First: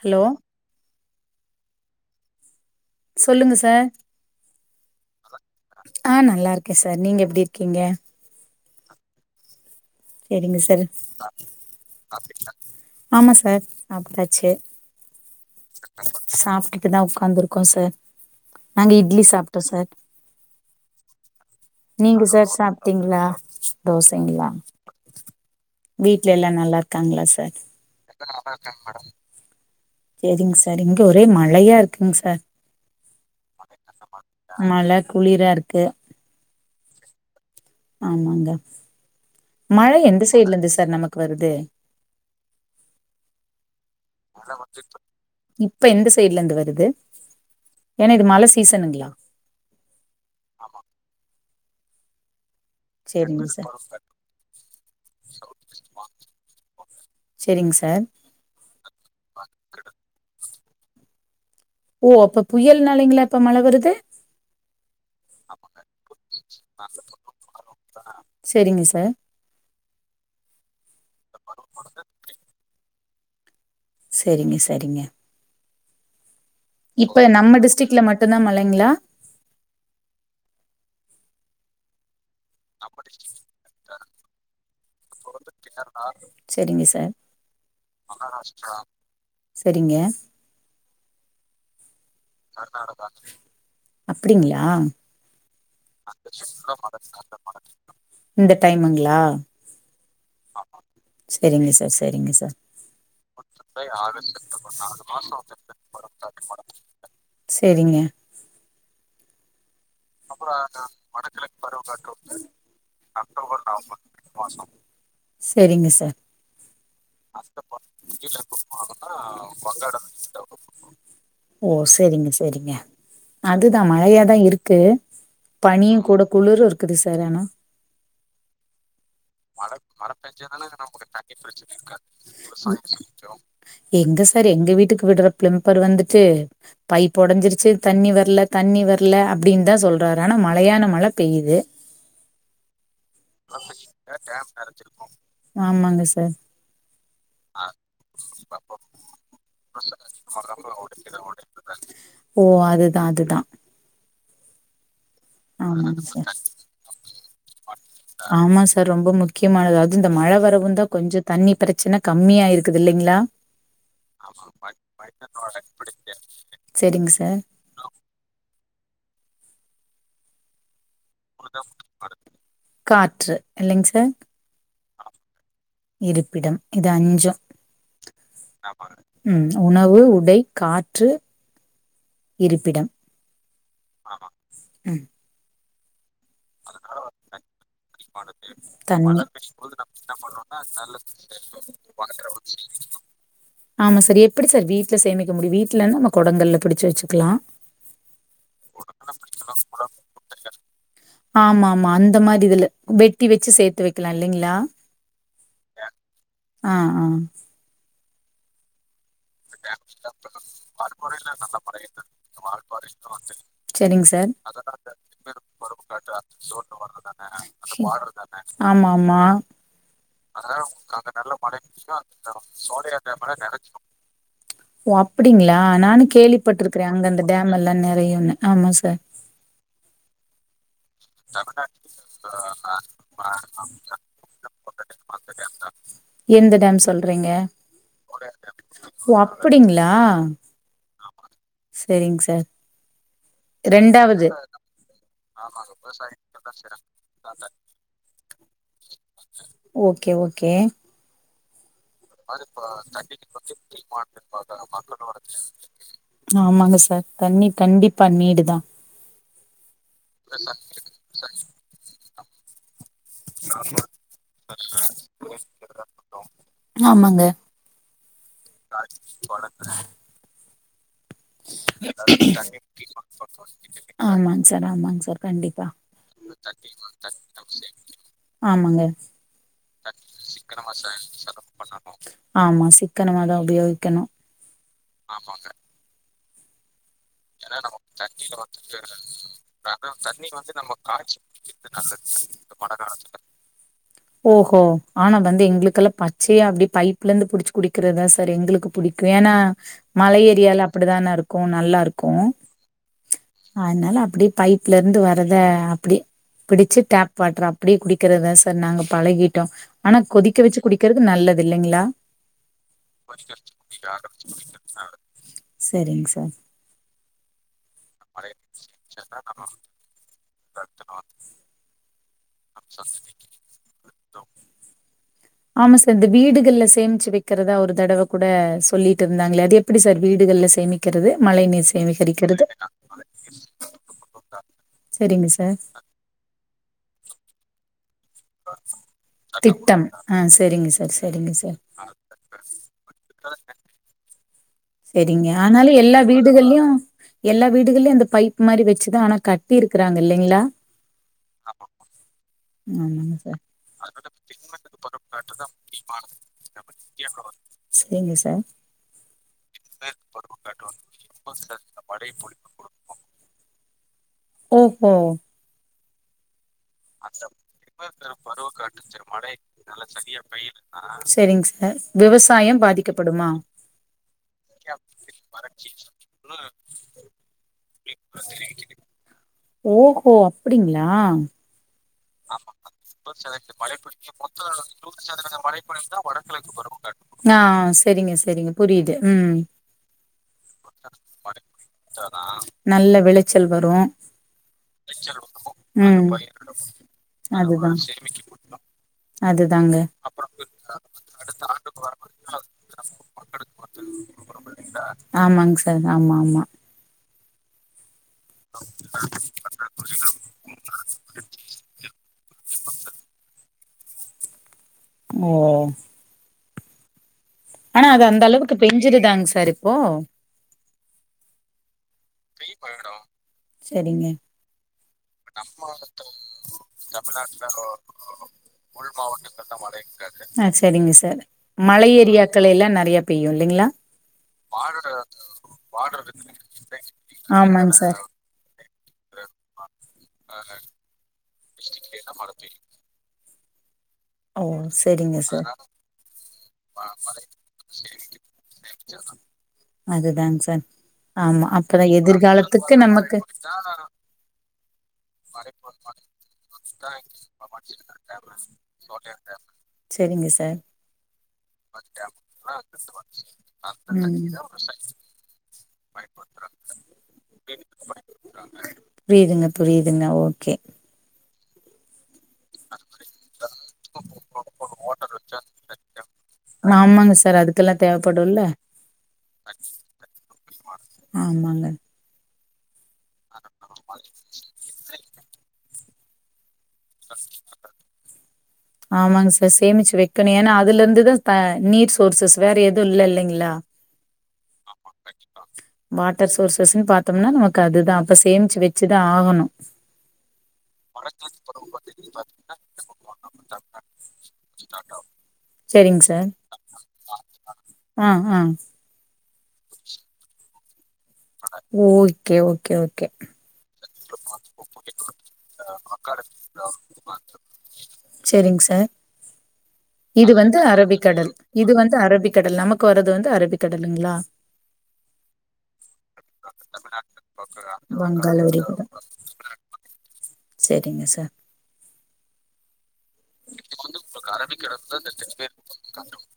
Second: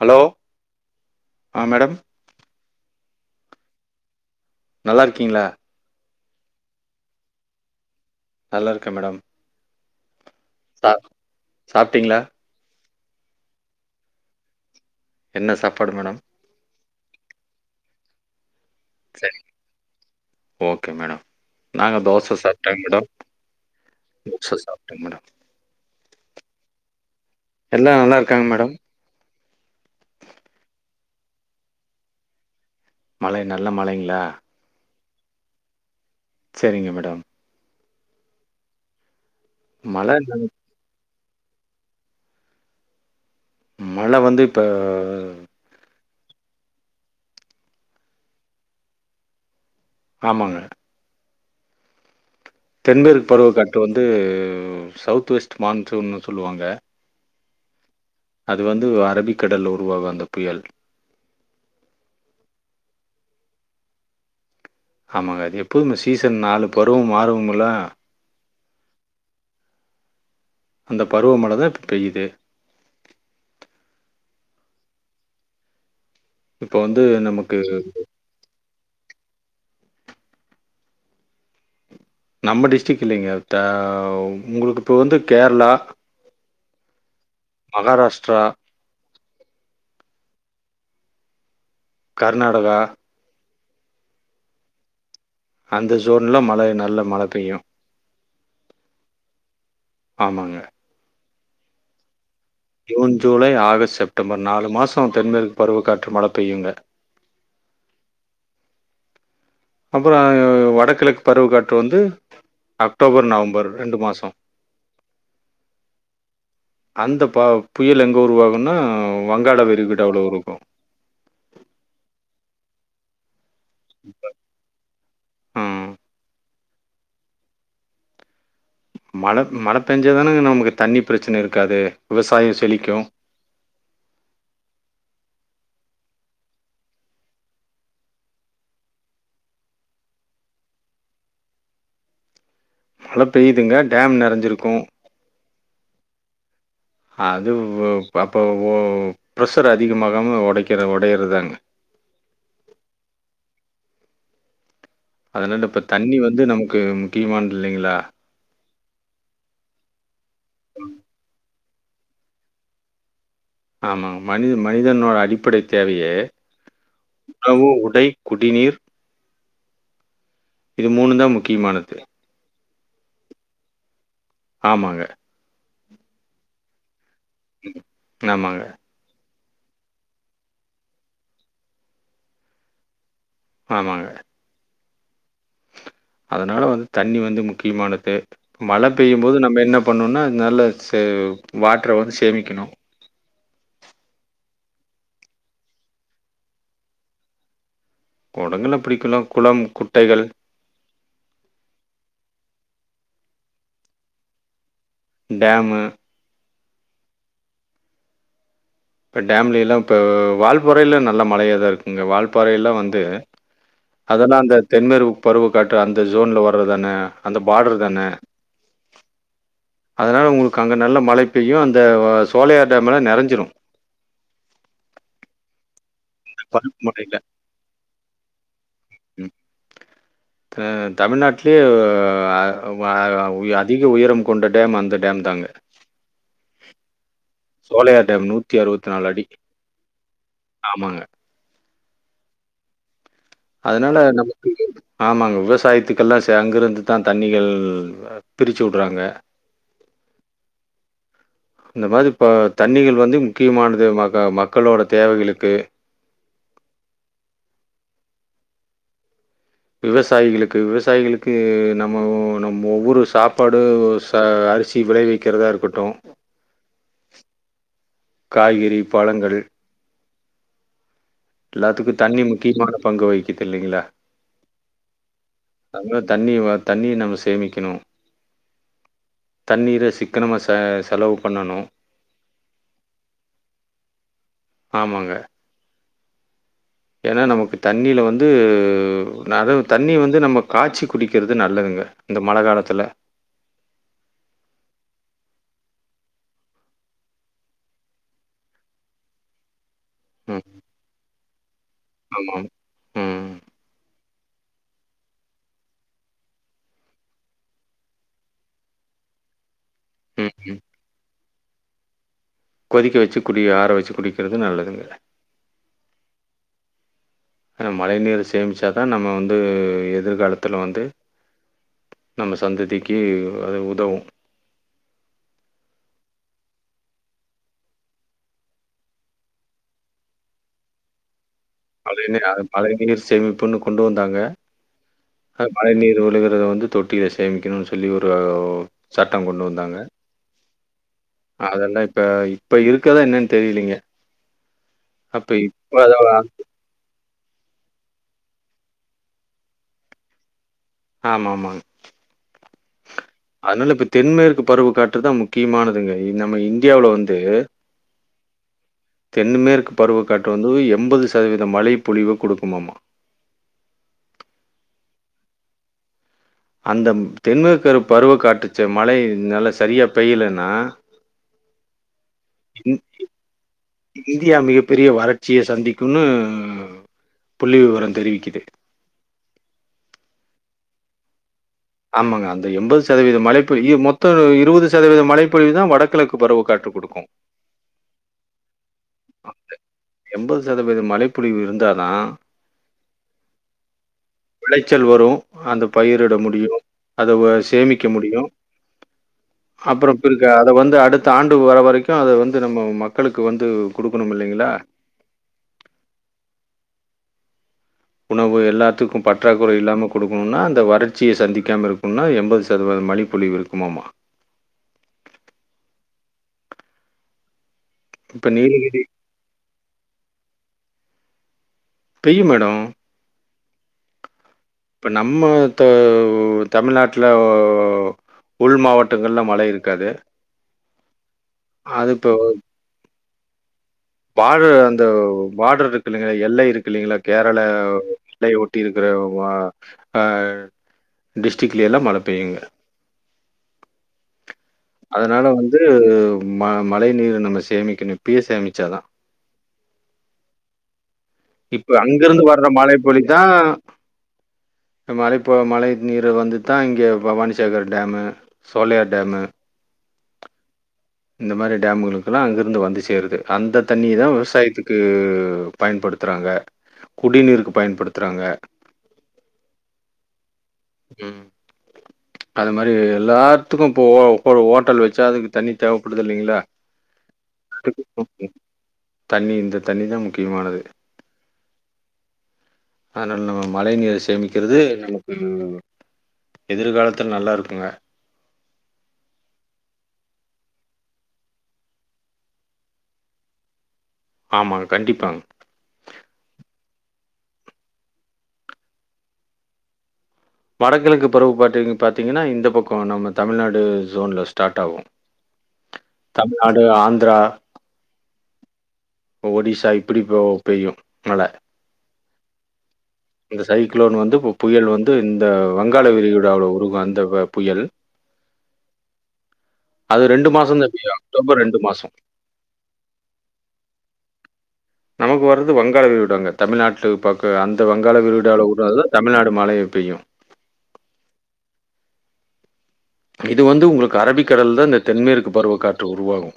Hello ஆ madam சொல்லுங்க sir நல்லாருக்கீங்ளா? ஆ நல்லாருக்கே சார் நீங்க எப்டி இருக்கீங்க? நல்லாருக்க மேடம் செரிங்க சார் சா சாப்ட்டீங்களா? ஆமா சார் சாப்டாச்சு என்ன சாப் சாப்டுட்டுதா உக்காந்துருக்கோ சார் நாங்க இட்லி சரி. சாப்டோ சார் ஓகே மேடம் நாங்க நீங்க தோச சார் சாப்ட்டேங்க மேடம். சாப்ட்டீங்களா? தோசைங்ளா தோச சாப்ட்டேங்க மேடம். வீட்ல எல்லா நல்லாருக்காங்ளா சார் எல்லா நல்லா இருக்காங்க மேடம். சேரிங் சார் இங்க ஒரே மழயா இருக்குங் சார் மழை நல்ல மழைங்ளா மழ குளிரா இருக்கு செரிங்க மேடம் ஆமாங்க மழ எந்த சைடுல இருந்து சார் நமக்கு வருது மழ வந்து இப்ப இப்ப எந்த சைடுல இருந்து வருது ஏனா இது மழ சீசனுங்களா ஆமாங்க தென்மேற்கு செரிங்க பருவக்காற்று வந்து சவுத் வெஸ்டு மான்சுன்னு சொல்லுவாங்க சேரிங்க சார் அது வந்து அரபிக்கடல்ல உருவாகு அந்த புயல் ஓ அப்ப புயல்னாலைங்களா இப்ப மழ வருது ஆமாங்க அது எப்போதுமே சீசன் நாலு பருவோ மாறுமில்ல செரிங்க சார் அந்த பருவமழ தா இப்ப பெய்யிது செரிங்க செரிங்க வந்து இப்ப நமக்கு நம்ம டிஸ்ட்ரிக்ல மட்டுதா மழைங்களா நம்ம டிஸ்ட்ரிக் இல்லிங்க த உங்களுக்கு இப்ப வந்து கேரளா செரிங்க சார் மகாராஷ்டிரா, செரிங்க கர்நாடகா அப்டிங்களா அந்த ஜோன்லா மழ நல்ல மழ பெய்யு இந்த டைமுங்களா ஆமாங்க செரிங்க சார் சரிங்க sir June July August September நாலு மாசோ தென்மேற்கு பருவ காற்று மழ பெய்யுங்க சேரிங்க அப்பறோ வடகிழக்கு பருவ காற்று வந்து அக்டோபர் நவம்பர் ரெண்டு மாசோ செரிங்க சார் அந்த பா புயல் எங்க உருவாகுன்னா வங்காள விரிகுடா வுல உருகு ஓ சேரிங்க சேரிங்க அதுதா மழையாதா இருக்கு ம். பனியு கூட குளிரு இருக்குது சார் ஆனா மழ மழ பெஞ்சா தான நமக்கு தண்ணி பிரெச்சன இருக்காது விவசாயோ செழிக்கு க்கு எங்க சார் எங்க வீட்டுக்கு விடுற பிளம்பர் வந்துட்டு பைப் ஒடஞ்சிருச்சு தண்ணி வர்ல தண்ணி வர்ல அப்டின்னு தா சொல் [unintelligible] மழையான மழை பெய்யுது மழ பெய்யுதுங்க டேம் நிறஞ்சிருக்கு ஆமாங்க சார் அது வோ அப்போ ஓ ப்ரெஷர் அதிகமாகாம ஒடைக்கிற ஒடையறதாங்க ஓ அதுதா அதுதா அதனால இப்ப ஆமாங்க தண்ணி சார் வந்து நமக்கு முக்கியமானது இல்லைங்களா ஆமா சார் ரொம்ப முக்கியமானது அது இந்த மழை வரவு தா கொஞ்சோ தண்ணி பிரெச்சன கம்மியா இருக்குது இல்லைங்களா ஆமாங்க மனித மனிதனோட அடிப்படை தேவையே சரிங்க சார். உணவு உடை குடிநீர் இது மூணு தா காற்று இல்லைங்க சார் ஆமாங்க இருப்பிடம் இது அஞ்சு ஆமாங்க, ம் உணவு உடை காற்று இருப்பிடம் ஆமாங்க ம். அதனால வந்து தண்ணி வந்து முக்கியமானது மழ தண்ணி. பெய்யும் மழை. போது நம்ம என்ன பண்ணும்னா நல்ல சே வாட்டரை வந்து சேமிக்கணு ஆமா சார் எப்படி சார் வீட்ல சேமிக்க முடியு வீட்லனா நம்ம குடங்கல பிடிச்ச வச்சுக்கலா கொடங்கள பிடிக்கலா குளம் குட்டைகள் ஆமா ஆமா அந்த மாரி இதுல வெட்டி வச்சு சேர்த்து வைக்கலா இல்லைங்களா டேமு ஆ ஆ இப்போ டேம்ல எல்லா இப்போ வால்பறையில நல்ல மழையதா இருக்குங்க வால்பறையெல்லா வந்து சரிங்க சார். அதெல்லா அந்த தென்மேற்க்கு பருவ காற்று அந்த ஜோன்ல வர்றதானே அந்த பார்டர் தானே ஆமா ஆமா அதனா உங்களுக்கு அங்கே நல்ல மழை பெய்யு அந்த அ சோலையார் டேம்லெல்லா நிறஞ்சிடு ஓ அப்படிங்களா நானு பருவ கேள்விப்பட்டுருக்கறே அங்க மழையில. அந்த டேம் எல்லா நிறையன்னு ஆமா சார் ம் த தமிழ்நாட்லயே அ அ அதிக உயரம் கொண்ட டேம் அந்த டேம் தாங்க எந்த டேம் சொல்றீங்க சோலையார் டேம் நூத்தி அறுபத்தி நாலு ஓ அடி ஆமாங்க சேரிங்க சார் அதனால ரெண்டாவது நமக்கு ஆமாங்க விவசாயத்துக்கெல்லா ச அங்கிருந்துதா தண்ணிகள் பிரிச்சு விடுறாங்க ஓகே இந்த மாரி அது மாரி இப்ப தண்ணிக்கு மக்களோட தேவைகளுக்கு [unintelligible] ஆமாங்க சார் தண்ணி கண்டிப்பா நீடு தா விவசாயிகளுக்கு விவசாயிகளுக்கு நம்ப நம்ப ஊரு சாப்பாடு ச அரிசி விளைவிக்றதா இருக்கட்டு ஆமாங்க காய்கறி பழங்கள் எல்லாத்க்கு தண்ணி முக்கியமான பங்கு வகிக்குது இல்லிங்களா ஆமாங் சார் ஆமாங் சார் கண்டிப்பா தண்ணி தண்ணிய நம்ம சேமிக்கணும் ஆமாங்க தண்ணீரை சிக்கனமா செ செலவு பண்ணணும் ஆமா சிக்கனமா தா உபயோக்கணு ஆமாங்க ஏனா நமக்கு தண்ணில வந்து நது தண்ணி வந்து நம்ப காச்சி குடிக்றது நல்லதுங்க இந்த மழ காலத்துல ஓ ஓ ஆனா வந்து எங்ளுக்கெல்லா பச்சையா அப்டியே பைப்ல இருந்து புடிச்சு குடிக்றதா சார் எங்ளுக் புடிக்கு ஏனா மல ம் ஏரியால அப்டித்தானா இருக்கு நல்லா இருக்கு ஆமாம் ம் அதனால அப்டியே பைப்ல இருந்து வர்த அப்டியே பிடிச்சி டேப் வாட்டரே அப்டியே குடிக்றதா சார் நாங்க பழகிட்டோ ஆனா ம் கொதிக்க வச்சு குடிக்கறது நல்லது இல்லைங்களா கொதிக்க வச்சி குடி ஆர வச்சி குடிக்றது நல்லதுங்க சேரிங் சார் ஆன மழை நீர்சேமிச்சாதா நம்ம வந்து எதுர்காலத்துல வந்து நம்ம சந்ததிக்கு அது உதவு ஆமா சார் இந் வீடுகல்ல சேமிச்சு வெக்றதா ஒரு தடவ கூட சொல்லிட்டு இருந்தாங்களே அது எப் எப்டி சார் வீடுகள்ல சேமிக்கிறது மழை நீர் அத இன்னு யார் சேமிகரிக்கிறது மழை நீர் சேமிப்புன்னு கொண்டு வந்தாங்க சரிங்க சார் மழை நீர் விழுக அத வந்து தொட்டில சேமிக்கணு சொல்லி ஒரு சட்டம் திட்டம் ஆ செரிங்க சார் செர் அதெல்லா இப்ப இப்ப இருக்கதா என்னன் தெரியலீங்க செரிங்க அப்ப ஆனாலு இப்ப அத எல்லா வீடுகள்லயு எல்லா வீடுகள்லயு அந்த பைப் மாரி வச்சுதா ஆனா கட்டிருக்குறாங்க இல்லிங்ளா ஆமாமாங்க ஆமாங்க சார் அதனால இப்ப தென்மேற்கு பருவ காற்றுதா முக்கியமானதுங்க நம்ம இந்தியாவுல வந்து செரிங்க சார் தென்மேற்கு பருவக்கற்று வந்து எம்பது சதவீத மழை பொழிவ குடுக்குமாமா ஓஹோ அந்த தென்மேற்கு பருவக்காற்று ச மழை நல்லா சரியா பெய்யலன்னா, செரிங்க சார் விவசாயம் இந் பாதிக்கப்படுமா இந்தியா மிகப்பெரிய வறட்சிய சந்திக்குன்னு புள்ளி விவர தெரிவிக்குது ஓஹோ அப்டிங்ளா ஆமாங்க. அந்த ஆமா அம்பது சதவீத மழைப்பொழிவு மழை பொழிஞ்சா மொத்தம் மொத்த நூறுசதவீத மழைப்பொழிவு மழை தான் பொழிஞ்சா வடகிழக்கு குடுக்கும். பருவக்காற்று ஆ செரிங்க செரிங்க புரியுது ம் மழைப்பொழிவு இருந்தா தான் நல்ல விளச்சல் வரு விளைச்சல் வரு அந்த ம் பயிரிட முடியு அத அதுதா சேமிக்க முடியு அதுதாங்க அப்பற பிர்க அத வந்து அடுத்த ஆண்டு வர வரைக்கு அத வந்து நம்ப மக்களுக்கு வந்து குடுக்கணு இல்லைங்ளா ஆமாங் சார் ஆமா ஆமா உணவு எல்லாத்துக்கு பற்றாக்கொற இல்லாம குடுக்கணுனா அந்த வறட்சிய சந்திக்காம இருக்கனுன்னா அந்த எண்பது சதவீத மலி பொழிவு இருக்மாமா ஓ ஆனா அது அந்த இப்ப அளவுக்கு நீலகிரி பெஞ்சுிருதாங்க சார் இப்போ பெய்யும் மேடம். செரிங்க இப்போ நம்ம இப்ப தமிழ்நாட்ல உள் மாவட்டங்கள்ல மழ இருக்காது ஆ செரிங்க சார் மலை அது இப்போ ஏரியாக்கள்லலா நெறய பெய்யு இல்லைங்ளா பாடர் அந்த பார்டர் இருக்கு இல்லைங்ளா எல்லை இருக்கு இல்லைங்ளா கேரள ஆமாங்க சார் மலைய ஒட்டிருக்குற அ டிஸ்ட்ரிக்லைலா மழ பெய்யுங்க ஓ செரிங்க அதனால சார் வந்து அதனால ம மழை நீர நம்ம சேமிக்கணு இப்பயே நம்ம சேமிச்சாதா அதுதாங்க சார் ஆமா இப்ப அப்பதா அங்கருந்து வர்ற எதிர்காலத்துக்கு நமக்கு நம்ம மலைப்ப மழை நீர வந்துதா இங்க பவானிசேகர் டேமு சோலையார் டேமு செரிங்க சார் இந்த மாதிரி டேம்களுக்குல்லா அங்கிருந்து வந்து சேருது அந்த தண்ணிதா ம் விவசாயத்துக்கு பயன்ப த்துறாங்க குடிநீருக்கு பயன்படுத்துறாங்க புரியுதுங்க புரியுதுங்க ஓகே ம் அத மாரி எல்லாத்துக்கு இப்போ ஹோட்டல் வச்சா அதுக்கு தண்ணி தேவைப்படுது இல்லைங்களா ஆமாங்க சார் அதுக்கெல்லா ஓகே தேவப்படுல்ல தண்ணி இந்த தண்ணிதா முக்கியமானது ஆமாங் அதனால நம்ம மழை நீர சேமிக்கிறது நமக்கு எதிர்காலத்தில நல்லாருக்குங்க ஆமாங்க சார் சேமிச்சு வைக்கணு ஏன்னா அதுல இருந்துதா நீர் சோர்சஸ் வேற எதுவுல்ல இல்லைங்ளா ஆமாங்க கண்டிப்பாங்க வாட்டர் சோர்சஸ்ன்னு பாத்தோனா நமக்கு அதுதா அப்ப சேமிச்சு வச்சுதா ஆகணு வடகிழக்கு பருவக்காற்று இங்க பாத்தீங்கனா இந்த பக்க நம்ம தமிழ்நாடு ஜோன்ல ஸ்டார்ட் ஆகு சரிங்க தமிழ்நாடு ஆந்ரா அ அ இப்ப ஒடிசா இப்படி பெய்யு மழ ஓகே ஓகே ஓ இந்த சைக்ளோன் வந்து இப்ப புயல் வந்து இந்த வங்காள விரிகுடால உருகு அந்த புயல் சரிங்க சார் அது ரெண்டு இது வந்து மாசந்தா பெய்யு அரபிக்கடல் அக்டோபர் ரெண்டு இது மாசோ வந்து அரபிக்கடல் நமக் கு வரது வந்து அரபிக் கடலுங்களா நமக்கு வரது வங்காள விரிகுடாங்க தமிழ்நாட்டு பக்க அந்த வங்காள விரிகுடால உட்றது தமிழ்நாடு மழைய பெய்யு செரிங்க சார் இது வந்து உங்களுக்கு அரபிக்கடல் தா இந்த தென்மேற்கு பருவக் காற்று உருவாகு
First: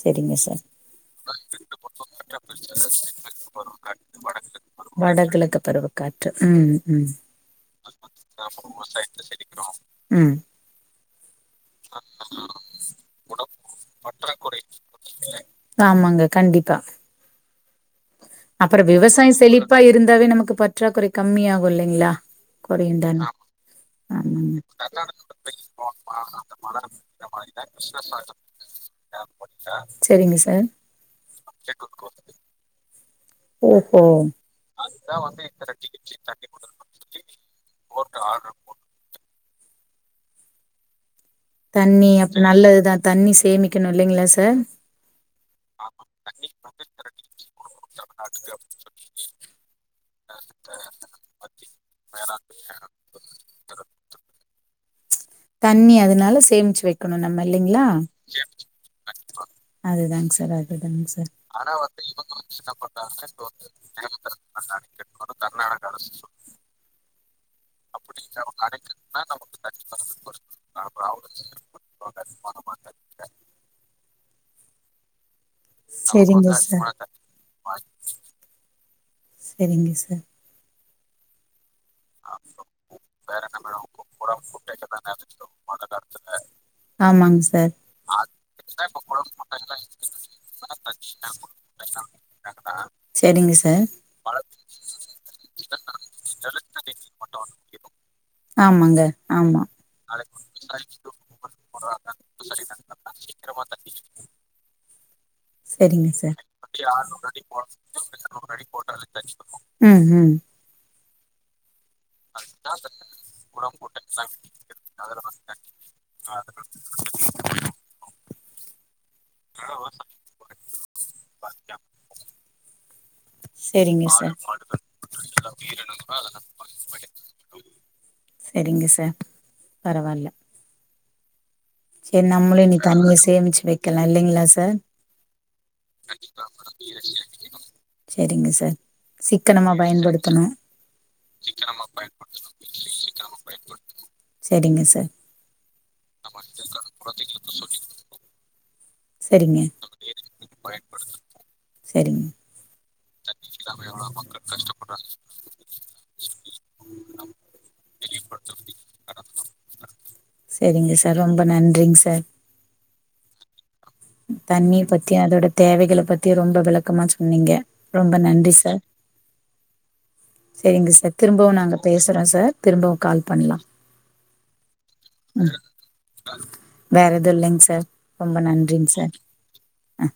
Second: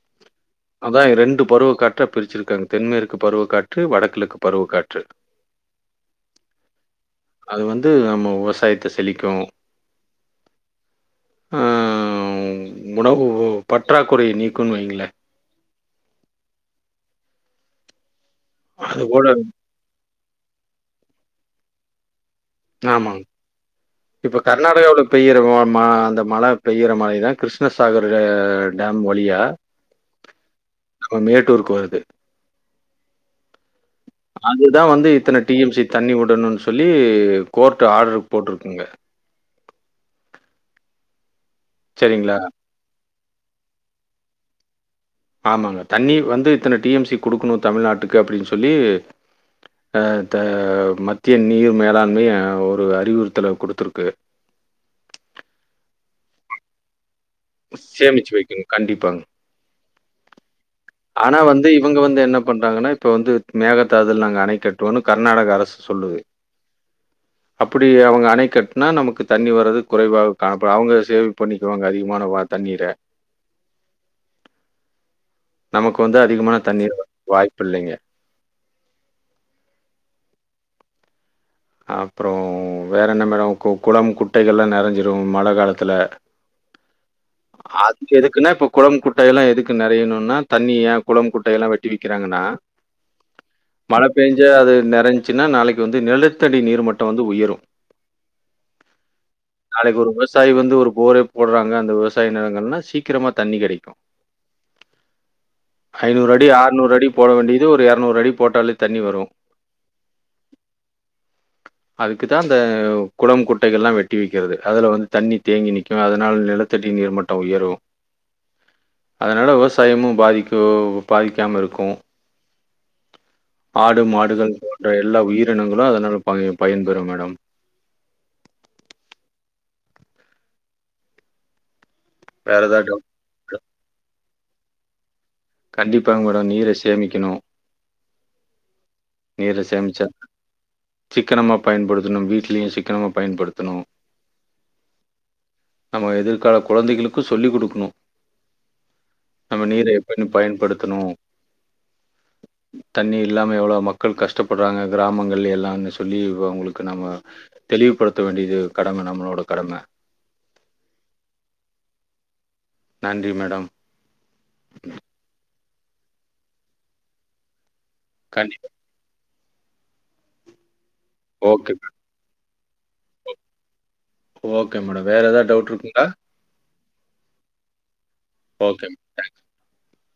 செரிங்க சார் அதா ரெண்டு பருவக் காற்றா பிரிச்சிருக்காங்க தென்மேற்கு பருவக் காற்று வடக்கிழக்கு பருவக் காற்று வடகிழக்கு பருவக் காற்று ம் ம் அது வந்து நம்ம விவசாயத்த செழிக்கும். ம் ஆ உணவு பற்றாக்குறையை நீக்குன்னு வைங்களே ஆமாங்க கண்டிப்பா அப்புற அதுபோல விவசாய செழிப்பா இருந்தாவே நமக்கு பற்றாக் குறை கம்மி ஆகு இல்லைங்களா ஆமாங்க. குறையுந்தானே இப்ப கர்நாடகாவில பெய்யிற ம அந்த மழை பெய்யிற மழைதா கிருஷ்ணசாகரு செரிங்க சார் நம்ம மேட்டூருக்கு வருது ஓஹோ அதுதா வந்து இத்தன டி எம் சி தண்ணி விடணுன்னு சொல்லி கோர்ட் ஆர்டரு போட்ருக்குங்க தண்ணி சரிங்களா? அப்ப நல்லதுதா தண்ணி சேமிக்கணு இல்லைங்களா சார் ஆமாங்க தண்ணி வந்து இத்தன டி எம் சி குடுக்கணு தமிழ்நாட்டுக்கு அப்டின்னு சொல்லி அ த மத்திய நீர் மேலாண்மை ஒரு அறிவுறுத்தல குடுத்துருக்கு தண்ணி அதனால சேமிச்சு வைக்கணு நம்ம இல்லைங்களா சேமிச்சு வைக்கணும். கண்டிப்பாங்க. அதுதாங்க சார் அ ஆனா இவங்க வந்து இவுங்க வந்து என்ன பண்றாங்கன்னா, இப்ப பண்றாங்க வந்து நெட்ஒர்க் மேகதாதுல நாங்க அணை கட்டுவோம்னு [unintelligible] கர்நாடக அரசு கர்நாடகா சொல்லுது அப்படி அவங்க அணைக்கட்டுனா நமக்கு தண்ணி வர்றது குறைவாக காணப்படு அவுங்க சேவ் பண்ணிக்குவாங்க அதிகமான வார் தண்ணீர நமக்கு வந்து செரிங்க அதிகமான தண்ணீர் சார் வர வாய்ப்பு இல்லைங்க செரிங்க சார் ஆ அப்புறோ வேற என்ன மேடம் கு குளம் குட்டைகள்லா நிறஞ்சிரும் மழை காலத்தில ஆமாங் சார் அதுக்கு எதுக்குன்னா இப்ப குளம் குட்டை எல்லா எதுக்கு நெறையணுனா தண்ணி ஏ குளம் குட்டைய எல்லா வெட்டி விக்கிறாங்கன்னா சரிங்க சார் பெஞ்ச அது நெரஞச்சுன்னா நாளைக்கு வந்து நெலு நிலத்தடி நீர் மட்டோ வந்து உயரு ஆமாங்க ஆமா நாளைக்கி ஒரு வருஷத் விவசாயி வந்து ஒரு போர போடுறாங்க அந்த விவசாய நிலங்கள்னா சீக்கிரமா தண்ணி கிடைக்கு செரிங்க சார் அடி, அடி போட வேண்டியது ஒரு அடி போட்டாலே தண்ணி வரும். ம் ம் அதுக்கு தா அந்த குளம் குட்டைகள்லா வெட்டி வெக்கிறது அதுல வந்து தண்ணி தேங்கி நிக்கு அதனால் நிலத்தடி நீர் மட் ட உயரு அதுனால விவசாயமு பாதிக்கு பாதிக்காம இருக்கு ஆடு செரிங்க சார் மாடுகள் போன்ற எல்லா உயிரினங்களு அதுனால ப பயன்பெறும் மேடம் செரிங்க சார் பரவால்ல சரி வேற நம்மளு இனி ஏதாவது டவுட் தனியா சேமிச்சு வெக்கலா இல்லீங்களா சார் கண்டிப்பாங் மேடம் நீரை சேமிக்கணு செரிங்க சார் நீர சிக்கனமா சேமிச்சா பயன்படுத்தணு சிக்கனமா பயன்படுத்தணும் வீட்லயு சிக்கனமா பயன்படுத்தனு செரிங்க சார் நம்ம எதிர்கால குழந்தைகளுக்கு சொல்லிக் குடுக்கணு சேரிங்க நம்ம நீரை எப்பனு பயன்படுத்தணு செரிங் தண்ணி இல்லாம எவ்ளோ ம க்கள் கஷ்டப்படுறாங்க கிராமங்களில் எல்லானு சொல்லி இ அவங்களுக்கு நம்ம தெளிவுபடுத்த வேண்டியது கடம நம்மளோட கடம செரிங்க சார் ரொம்ப நன்றிங்க சார் நன்றி மேடம் தண்ணி பத்தி அதோட தேவைகளைப் பத்தி ரொம்ப விளக்கமா சொன்னீங்க ரொம்ப நன்றி கண்டிப்பா. சார் செரிங்க சார் திரும்பவு ஓகே நாங்க மேடம். பேசுற சார் திரும்பவு கால் பண்ணலா ஓகே மேடம் வேற ஏதது டவுட் இருக்குங்களா வேற எது இல்லைங்க சார் ரொம்ப ஓகே. நன்றிங்க சார் அ